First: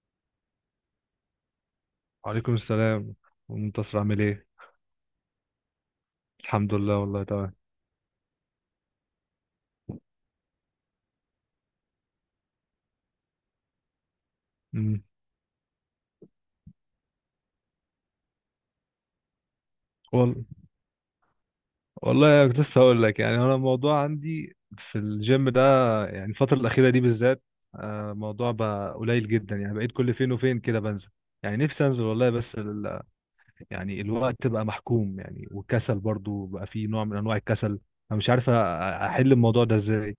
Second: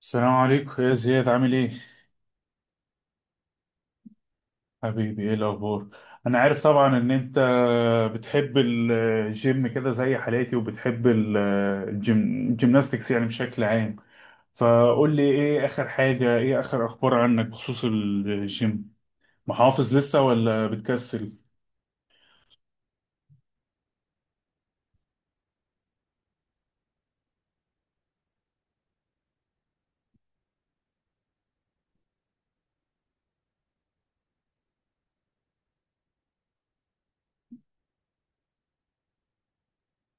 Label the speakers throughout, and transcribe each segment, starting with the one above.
Speaker 1: السلام عليكم يا زياد، عامل ايه؟
Speaker 2: وعليكم السلام. منتصر عامل ايه؟
Speaker 1: حبيبي، ايه الاخبار؟ انا عارف
Speaker 2: الحمد
Speaker 1: طبعا
Speaker 2: لله
Speaker 1: ان
Speaker 2: والله
Speaker 1: انت
Speaker 2: تمام.
Speaker 1: بتحب الجيم كده زي حالاتي، وبتحب الجيم، الجيمناستكس يعني بشكل عام.
Speaker 2: امم
Speaker 1: فقول لي ايه اخر حاجة، ايه اخر اخبار عنك بخصوص الجيم؟ محافظ لسه
Speaker 2: وال...
Speaker 1: ولا بتكسل؟
Speaker 2: والله كنت لسه هقول لك، يعني انا الموضوع عندي في الجيم ده، يعني الفتره الاخيره دي بالذات، الموضوع بقى قليل جدا، يعني بقيت كل فين وفين كده بنزل. يعني نفسي انزل والله، بس يعني الوقت بقى محكوم يعني، والكسل برضو بقى فيه نوع من انواع الكسل. انا مش عارف احل الموضوع ده ازاي.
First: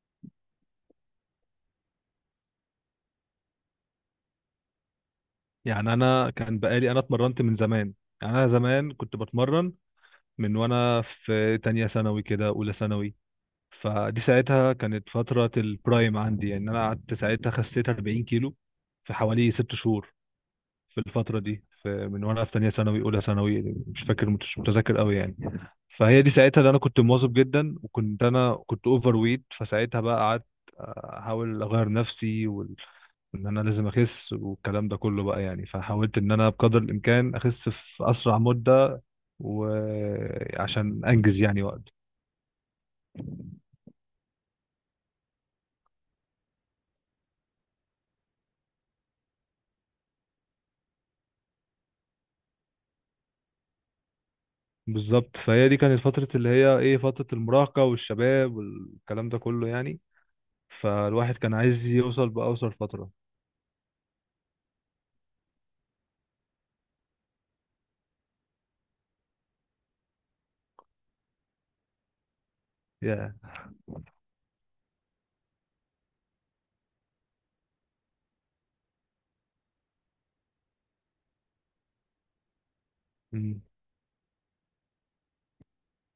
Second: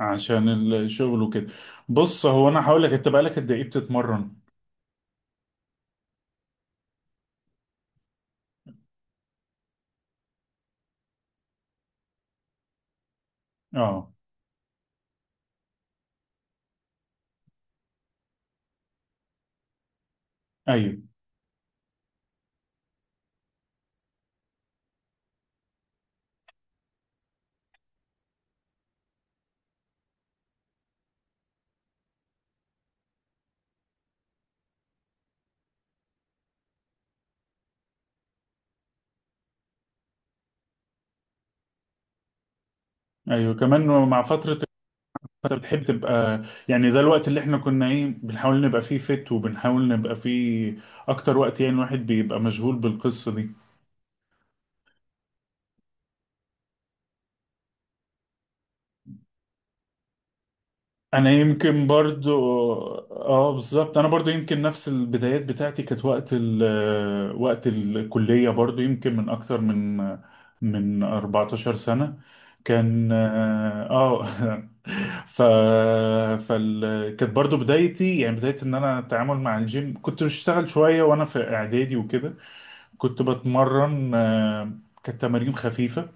Speaker 1: عشان الشغل وكده. بص، هو انا هقول لك، انت بقالك قد ايه بتتمرن؟
Speaker 2: يعني انا كان بقالي، اتمرنت من زمان، يعني انا زمان كنت بتمرن من وانا في تانية ثانوي كده، اولى ثانوي.
Speaker 1: اه،
Speaker 2: فدي ساعتها كانت فترة البرايم عندي، يعني أنا قعدت ساعتها خسيت 40 كيلو في حوالي 6 شهور. في
Speaker 1: ايوه،
Speaker 2: الفترة دي، في من وأنا في تانية ثانوي، أولى ثانوي، مش فاكر، مش متذكر قوي يعني. فهي دي ساعتها اللي أنا كنت مواظب جدا، وكنت كنت أوفر ويت. فساعتها بقى قعدت أحاول أغير نفسي، ان انا لازم اخس والكلام ده كله بقى يعني. فحاولت ان انا بقدر الامكان اخس في اسرع مدة، وعشان انجز يعني وقت.
Speaker 1: ايوه كمان مع فترة. فانت بتحب تبقى، يعني ده الوقت اللي احنا كنا ايه، بنحاول نبقى فيه فت، وبنحاول نبقى فيه اكتر وقت، يعني الواحد بيبقى مشغول بالقصة دي.
Speaker 2: بالظبط، فهي دي كانت فترة اللي هي ايه، فترة المراهقة والشباب والكلام ده كله يعني.
Speaker 1: انا
Speaker 2: فالواحد كان
Speaker 1: يمكن
Speaker 2: عايز يوصل
Speaker 1: برضو،
Speaker 2: بأوصل فترة.
Speaker 1: اه بالظبط، انا برضو يمكن نفس البدايات بتاعتي كانت وقت ال آه، وقت الكلية، برضو يمكن من اكتر من 14 سنة. كان
Speaker 2: يا.
Speaker 1: اه ف فال كانت برضو بدايتي، يعني بداية ان انا اتعامل مع الجيم. كنت بشتغل شوية وانا في اعدادي وكده. كنت
Speaker 2: مم.
Speaker 1: بتمرن، كانت تمارين خفيفة.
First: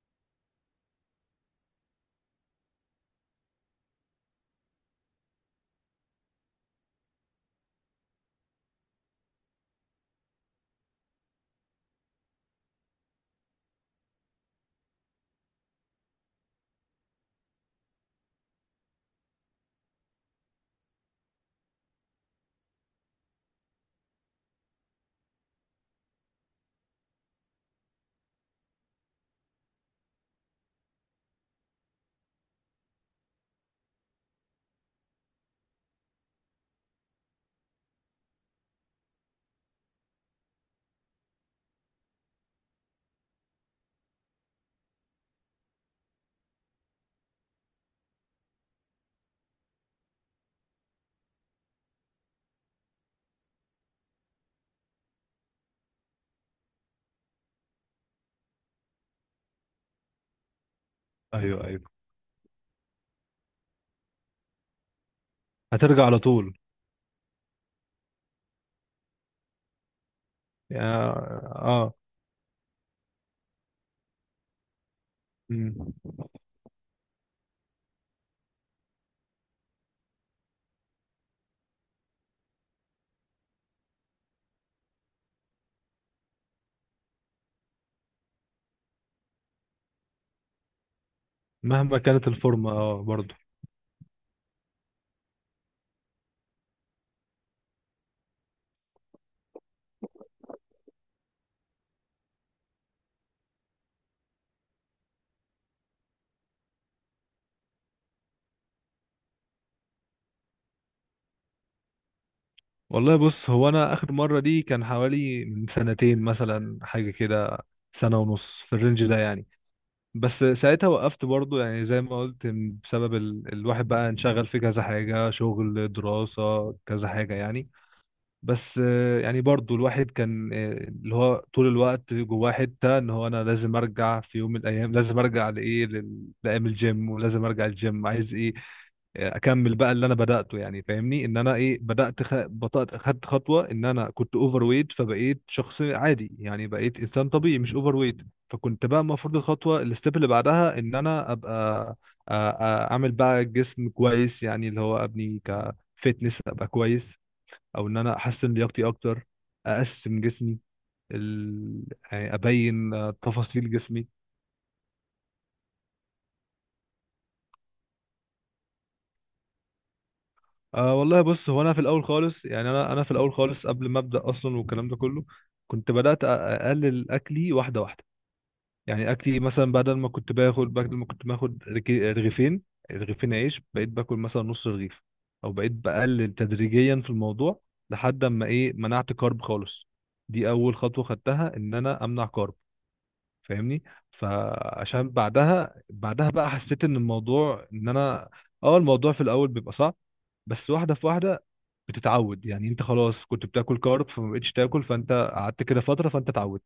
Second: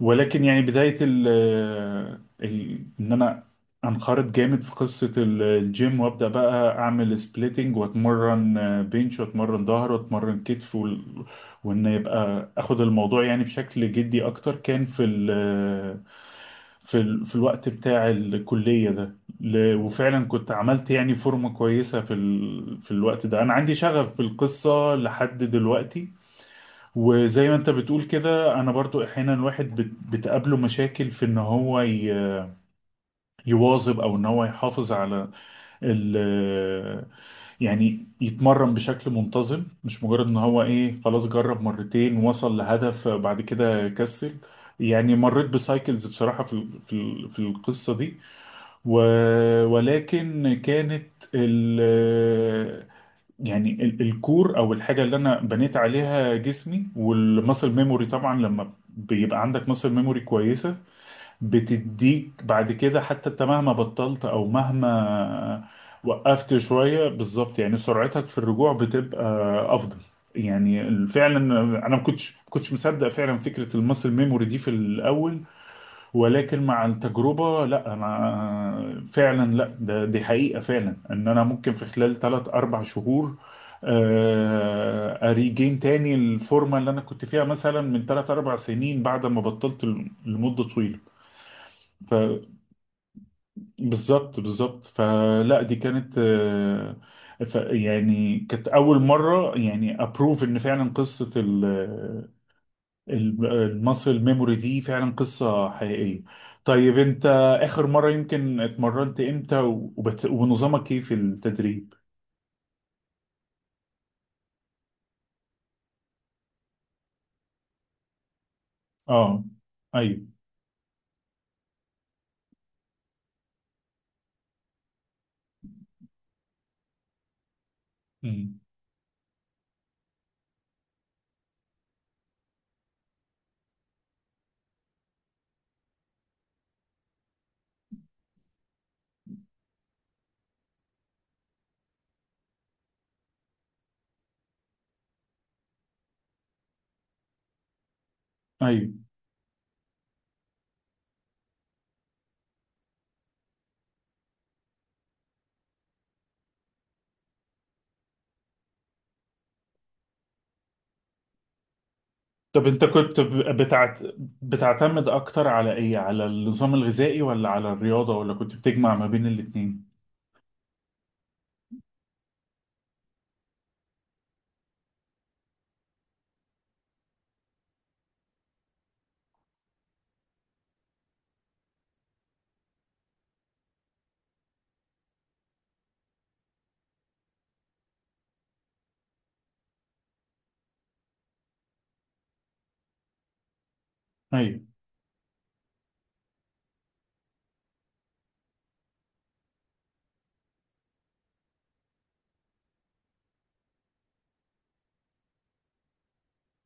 Speaker 1: ولكن يعني بداية إن أنا أنخرط جامد في قصة الجيم، وأبدأ بقى أعمل سبليتنج، وأتمرن، بنش، وأتمرن ظهر، وأتمرن كتف وإن يبقى أخد الموضوع يعني بشكل جدي أكتر، كان في ال آه، في ال في الوقت بتاع الكلية ده. وفعلا كنت عملت يعني فورمة كويسة في في الوقت ده. أنا عندي شغف بالقصة لحد دلوقتي. وزي ما انت بتقول كده، انا برضو احيانا الواحد بتقابله مشاكل في ان هو يواظب، او ان هو يحافظ على ال يعني يتمرن بشكل منتظم، مش مجرد ان هو ايه خلاص، جرب مرتين وصل لهدف بعد كده كسل. يعني مريت بسايكلز بصراحة في في القصة دي. ولكن كانت يعني الكور او الحاجه اللي انا بنيت عليها جسمي والمسل ميموري. طبعا لما بيبقى عندك مسل ميموري كويسه،
Speaker 2: ايوه، ايوه،
Speaker 1: بتديك بعد كده، حتى انت مهما بطلت او مهما
Speaker 2: هترجع على
Speaker 1: وقفت
Speaker 2: طول.
Speaker 1: شويه، بالظبط، يعني سرعتك في الرجوع بتبقى افضل. يعني
Speaker 2: يا.
Speaker 1: فعلا
Speaker 2: اه.
Speaker 1: انا ما كنتش مصدق فعلا فكره المسل ميموري دي في الاول.
Speaker 2: مم.
Speaker 1: ولكن مع التجربة، لا أنا فعلا، لا ده، دي حقيقة، فعلا إن أنا ممكن في خلال ثلاث أربع شهور، أريجين تاني الفورمة اللي أنا كنت فيها مثلا من ثلاث أربع سنين، بعد ما بطلت لمدة طويلة.
Speaker 2: مهما كانت الفورمة اه برضه.
Speaker 1: فبالظبط فلا دي كانت، يعني كانت أول مرة يعني أبروف إن فعلا قصة المصل ميموري دي فعلا قصة حقيقية. طيب انت، اخر مرة يمكن اتمرنت امتى، ونظامك ايه في التدريب؟
Speaker 2: والله بص، هو انا اخر مرة دي كان حوالي من سنتين مثلا، حاجة كده، سنة ونص في الرينج ده
Speaker 1: اه،
Speaker 2: يعني.
Speaker 1: ايوه،
Speaker 2: بس ساعتها وقفت برضه، يعني زي ما قلت، بسبب الواحد بقى انشغل في كذا حاجة، شغل، دراسة، كذا حاجة يعني.
Speaker 1: مم،
Speaker 2: بس يعني برضو الواحد كان، اللي هو طول الوقت جواه حتة ان هو انا لازم ارجع في يوم من الايام، لازم ارجع لايه، لايام الجيم، ولازم ارجع الجيم، عايز ايه، اكمل بقى اللي انا بدأته يعني. فاهمني ان انا ايه، بدأت بطأت، خدت خطوة ان انا كنت اوفر ويت فبقيت شخص عادي، يعني بقيت انسان طبيعي، مش اوفر ويت. فكنت
Speaker 1: ايوه.
Speaker 2: بقى المفروض الخطوة، الستيب اللي بعدها، ان انا ابقى آ- آ- اعمل بقى جسم كويس، يعني اللي هو ابني كفتنس، ابقى كويس، او ان انا احسن لياقتي اكتر، اقسم جسمي، ال... يعني
Speaker 1: طب انت
Speaker 2: ابين
Speaker 1: كنت
Speaker 2: تفاصيل جسمي.
Speaker 1: بتعتمد اكتر على ايه، على النظام الغذائي ولا على الرياضة، ولا كنت بتجمع ما بين الاتنين؟
Speaker 2: أه والله بص، هو انا في الاول خالص، يعني انا في الاول خالص قبل ما ابدا اصلا والكلام ده كله، كنت بدات اقلل اكلي واحده واحده. يعني اكلي مثلا، بدل ما كنت باخد رغيفين، رغيفين عيش، بقيت باكل مثلا نص رغيف، او بقيت بقلل تدريجيا في الموضوع، لحد اما ايه منعت كارب خالص. دي اول خطوه خدتها، ان انا امنع كارب. فاهمني،
Speaker 1: ايوه،
Speaker 2: فعشان بعدها، بقى حسيت ان الموضوع ان انا، اه الموضوع في الاول بيبقى صعب، بس واحده في واحده بتتعود. يعني انت خلاص كنت بتاكل كارب فما بقتش تاكل، فانت قعدت كده فتره، فانت اتعودت.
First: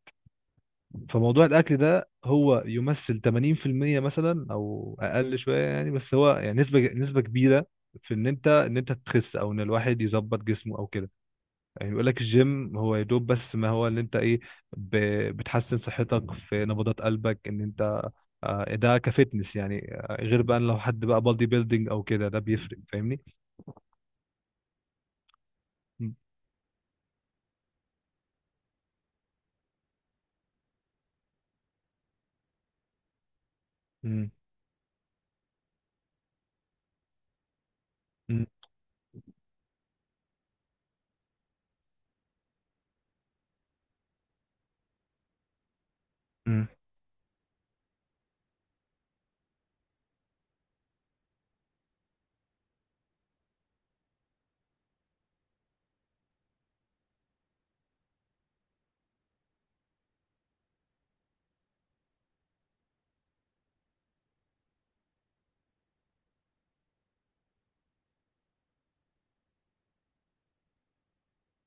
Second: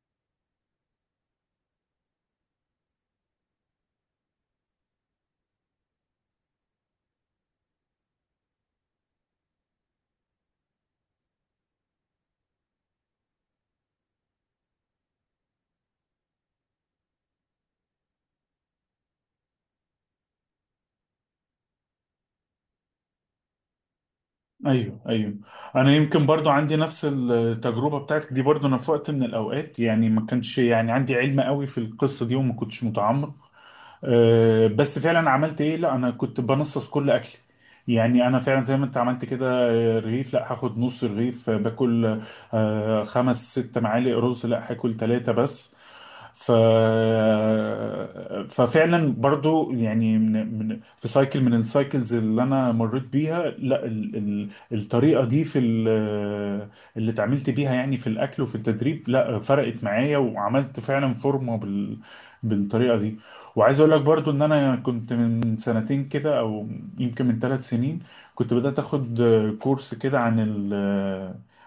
Speaker 2: فموضوع الاكل ده هو يمثل 80% مثلا او اقل شويه يعني، بس هو يعني نسبه، نسبه كبيره في ان انت، ان انت تخس، او ان الواحد يظبط جسمه او كده. يعني يقول لك الجيم هو يا دوب، بس ما هو اللي انت ايه، ب- بتحسن صحتك في نبضات قلبك ان انت، ده كفتنس يعني. غير بقى لو حد بقى بادي بيلدينج او كده، ده بيفرق. فاهمني.
Speaker 1: ايوه، ايوه. انا
Speaker 2: مم.
Speaker 1: يمكن برضو عندي نفس التجربه بتاعتك دي، برضو انا في وقت من الاوقات يعني ما كانش يعني عندي علم قوي في القصه دي، وما كنتش متعمق.
Speaker 2: مم.
Speaker 1: أه، بس فعلا عملت ايه، لا انا كنت بنصص كل اكلي. يعني انا
Speaker 2: مم.
Speaker 1: فعلا زي ما انت عملت كده، رغيف لا هاخد نص رغيف، باكل خمس ست معالق رز لا هاكل ثلاثة بس. ف
Speaker 2: مم.
Speaker 1: ففعلا برضو، يعني من في سايكل من السايكلز اللي انا مريت بيها، لا الطريقه دي في ال... آه، اللي اتعاملت بيها يعني في الاكل وفي التدريب، لا فرقت معايا، وعملت فعلا فورمه بالطريقه دي. وعايز اقول لك برضو ان انا كنت من سنتين كده او يمكن من ثلاث سنين، كنت بدأت اخد كورس كده عن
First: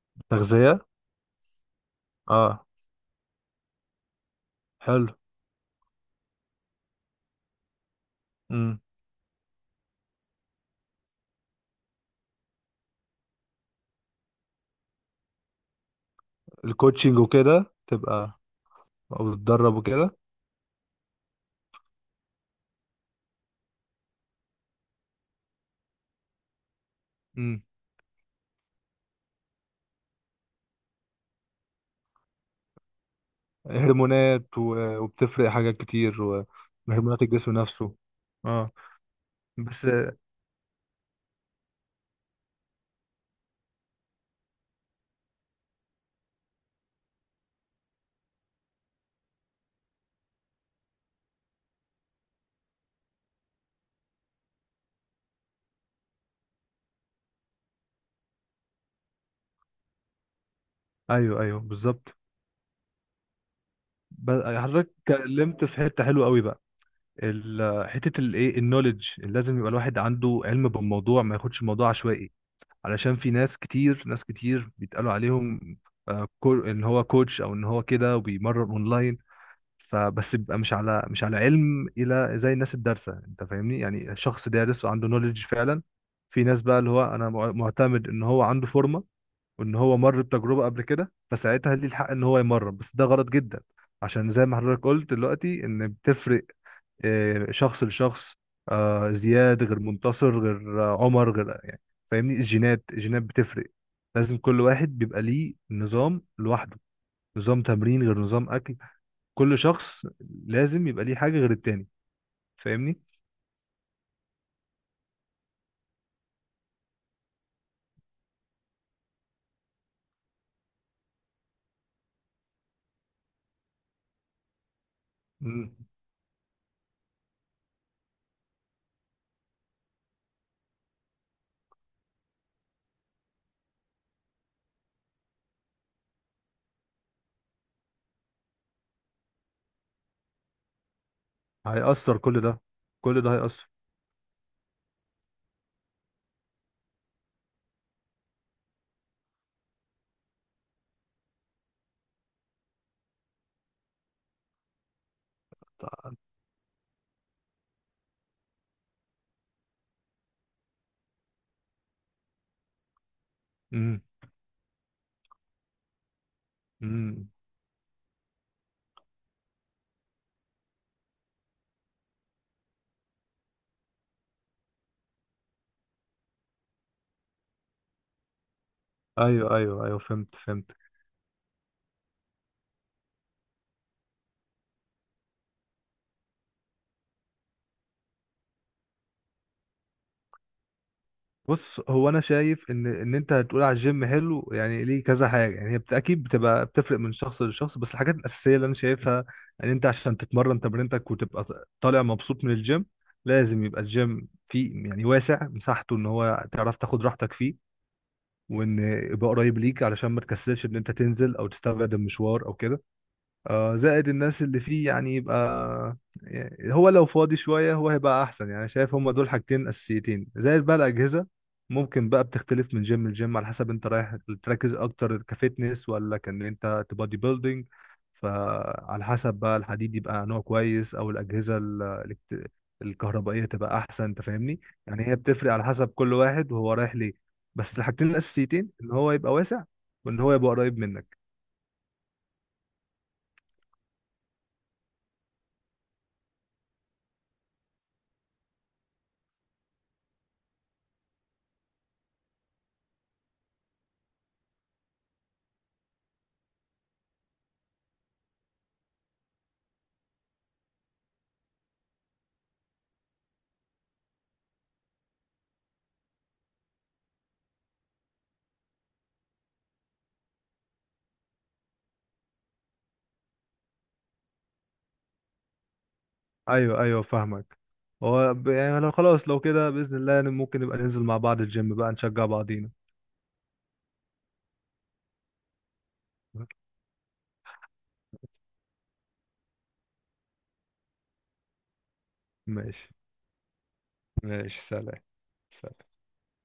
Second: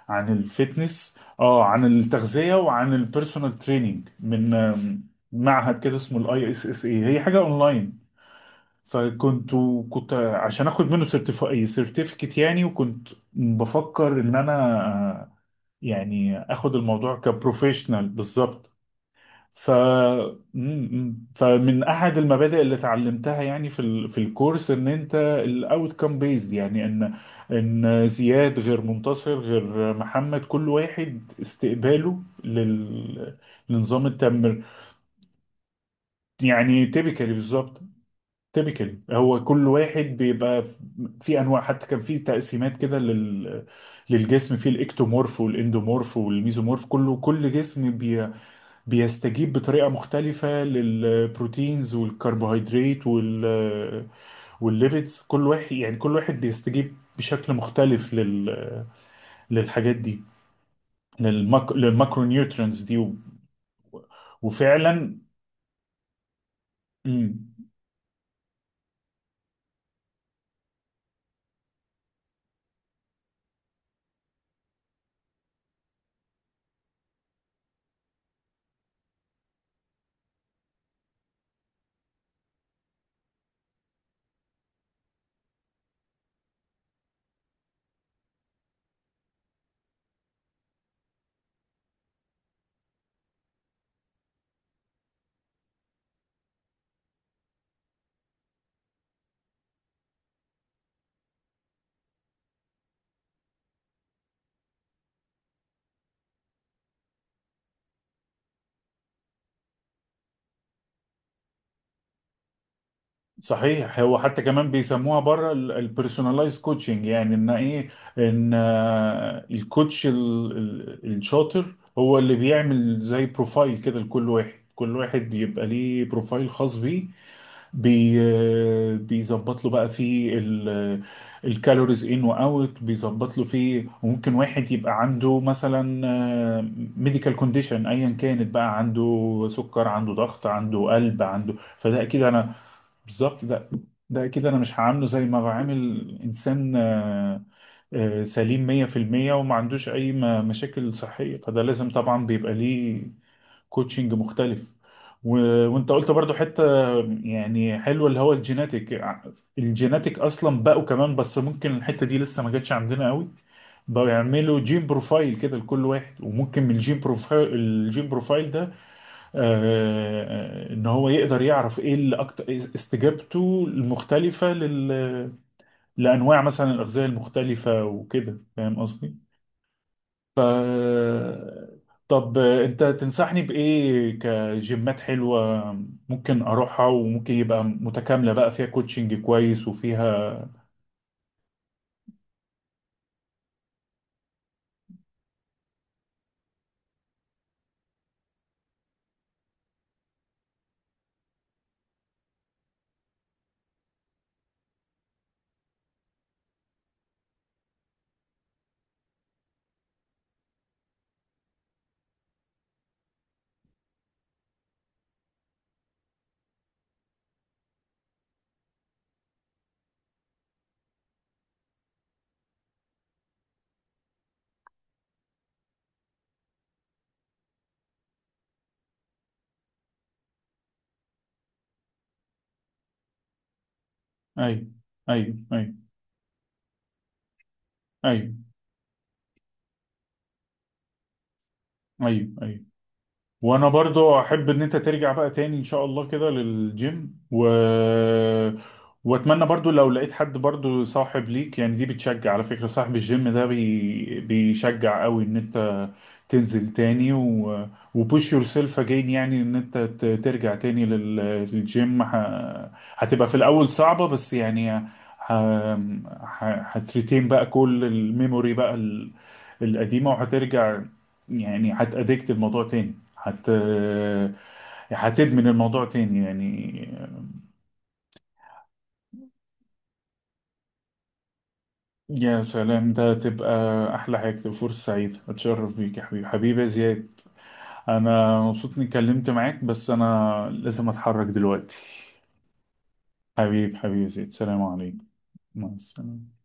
Speaker 1: عن
Speaker 2: تغذية.
Speaker 1: الفيتنس، اه عن التغذية،
Speaker 2: اه،
Speaker 1: وعن البيرسونال تريننج من
Speaker 2: حلو.
Speaker 1: معهد كده اسمه الاي اس اس اي، هي حاجة اونلاين.
Speaker 2: مم.
Speaker 1: فكنت كنت عشان اخد منه سيرتيفيكت يعني، وكنت بفكر ان انا، آه، يعني اخد
Speaker 2: الكوتشنج
Speaker 1: الموضوع
Speaker 2: وكده
Speaker 1: كبروفيشنال
Speaker 2: تبقى،
Speaker 1: بالظبط.
Speaker 2: او
Speaker 1: ف
Speaker 2: تتدرب وكده.
Speaker 1: م- م. فمن احد المبادئ اللي اتعلمتها يعني في في الكورس ان انت الاوت كام بيزد، يعني
Speaker 2: مم.
Speaker 1: ان زياد غير منتصر غير محمد، كل واحد استقباله لنظام
Speaker 2: هرمونات،
Speaker 1: التمر،
Speaker 2: وبتفرق حاجات كتير،
Speaker 1: يعني
Speaker 2: وهرمونات
Speaker 1: تيبيكالي
Speaker 2: الجسم
Speaker 1: بالظبط.
Speaker 2: نفسه. اه.
Speaker 1: تيبيكالي هو كل
Speaker 2: بس.
Speaker 1: واحد بيبقى في انواع، حتى كان في تقسيمات كده للجسم، في الاكتومورف والاندومورف والميزومورف، كله، كل جسم بيستجيب بطريقة مختلفة للبروتينز والكربوهيدرات والليبيدز. كل واحد يعني كل واحد بيستجيب بشكل مختلف للحاجات دي،
Speaker 2: ايوه، ايوه، بالظبط.
Speaker 1: للماكرو نيوترينز دي
Speaker 2: حضرتك
Speaker 1: وفعلا.
Speaker 2: اتكلمت في حته حلوه قوي بقى،
Speaker 1: مم.
Speaker 2: حته الايه، النوليدج لازم يبقى الواحد عنده علم بالموضوع، ما ياخدش الموضوع عشوائي. علشان في ناس كتير، ناس كتير بيتقالوا عليهم ان هو كوتش، او ان هو كده وبيمرن اونلاين، فبس بيبقى مش على علم الى زي الناس الدارسه. انت فاهمني، يعني شخص دارس وعنده نوليدج فعلا. في ناس بقى اللي هو انا معتمد ان هو عنده فورمه وان هو مر بتجربه قبل كده، فساعتها ليه الحق ان هو يمرن، بس ده غلط جدا. عشان زي ما حضرتك قلت دلوقتي، ان بتفرق شخص لشخص، زياد غير منتصر غير عمر غير يعني. فاهمني، الجينات، الجينات بتفرق. لازم كل واحد بيبقى ليه نظام لوحده، نظام تمرين غير نظام اكل. كل شخص لازم يبقى ليه حاجة غير التاني. فاهمني.
Speaker 1: صحيح، هو حتى كمان بيسموها بره البيرسوناليزد كوتشنج، يعني ان ايه، ان الكوتش الشاطر هو اللي بيعمل زي بروفايل كده لكل واحد، كل واحد بيبقى
Speaker 2: مم.
Speaker 1: ليه بروفايل خاص بيه. بيظبط له بقى فيه الكالوريز ان واوت، بيظبط له فيه. وممكن واحد يبقى عنده مثلا ميديكال كونديشن ايا كانت بقى، عنده سكر، عنده ضغط، عنده قلب، عنده، فده
Speaker 2: هيأثر
Speaker 1: اكيد
Speaker 2: كل
Speaker 1: انا،
Speaker 2: ده، كل ده
Speaker 1: بالظبط،
Speaker 2: هيأثر.
Speaker 1: ده، ده اكيد انا مش هعامله زي ما بعامل انسان، سليم 100%، وما عندوش اي مشاكل صحية. فده لازم طبعا بيبقى ليه كوتشنج مختلف. و... وانت قلت برضو حتة يعني حلوة، اللي هو الجيناتيك. الجيناتيك اصلا بقوا كمان، بس ممكن الحتة دي لسه ما جاتش عندنا قوي.
Speaker 2: امم
Speaker 1: بقوا يعملوا جين بروفايل كده لكل واحد، وممكن من الجين
Speaker 2: امم
Speaker 1: بروفايل ده، آه، ان هو يقدر يعرف ايه اللي اكتر استجابته المختلفة لانواع مثلا الاغذية المختلفة وكده، فاهم قصدي؟
Speaker 2: ايوه، ايوه، ايوه، فهمت،
Speaker 1: ف
Speaker 2: فهمت.
Speaker 1: طب انت تنصحني بايه كجيمات حلوه ممكن اروحها، وممكن يبقى متكامله بقى فيها كوتشنج كويس وفيها؟
Speaker 2: بص، هو انا شايف ان انت هتقول على الجيم حلو يعني ليه كذا حاجه، يعني هي اكيد بتبقى بتفرق من شخص لشخص. بس الحاجات الاساسيه اللي انا شايفها، ان انت عشان تتمرن تمرينتك وتبقى طالع مبسوط من الجيم، لازم يبقى الجيم فيه يعني واسع مساحته، ان هو تعرف تاخد راحتك فيه، وان يبقى قريب ليك علشان ما تكسلش ان انت تنزل، او تستبعد المشوار او كده. اه، زائد الناس اللي فيه يعني يبقى، يعني هو لو فاضي شوية هو هيبقى أحسن. يعني شايف هما دول حاجتين أساسيتين، زائد بقى الأجهزة. ممكن بقى بتختلف من جيم لجيم على حسب أنت رايح تركز أكتر كفتنس، ولا كان أنت تبادي بيلدينج. فعلى حسب بقى الحديد يبقى نوع كويس، أو الأجهزة الكت- الكهربائية تبقى أحسن. أنت فاهمني،
Speaker 1: ايوه،
Speaker 2: يعني هي
Speaker 1: ايوه،
Speaker 2: بتفرق على
Speaker 1: ايوه،
Speaker 2: حسب كل واحد وهو رايح ليه. بس الحاجتين
Speaker 1: ايوه،
Speaker 2: الأساسيتين، إن هو يبقى واسع وإن هو يبقى قريب منك.
Speaker 1: ايوه، ايوه. وانا برضو احب ان انت ترجع بقى تاني ان شاء الله كده للجيم، واتمنى برضو لو لقيت حد برضو صاحب ليك، يعني دي بتشجع على فكرة، صاحب الجيم ده بيشجع قوي ان انت تنزل تاني، وبوش يور سيلف اجين، يعني ان انت ترجع تاني للجيم. هتبقى في الاول صعبة، بس يعني ه... هتريتين بقى كل الميموري بقى القديمة، وهترجع. يعني هتأدكت الموضوع تاني، حت هتدمن الموضوع تاني يعني.
Speaker 2: ايوه، ايوه، فاهمك. هو يعني لو خلاص، لو كده باذن الله ممكن نبقى ننزل مع بعض الجيم بقى، نشجع
Speaker 1: يا
Speaker 2: بعضينا.
Speaker 1: سلام، ده تبقى أحلى حاجة، تبقى فرصة سعيدة، أتشرف بيك يا حبيبي، يا زياد. أنا مبسوط إني اتكلمت معاك، بس أنا لازم أتحرك دلوقتي.
Speaker 2: ماشي.
Speaker 1: حبيبي يا زياد، سلام
Speaker 2: ماشي، سلام.
Speaker 1: عليكم. مع
Speaker 2: سلام.
Speaker 1: السلامة.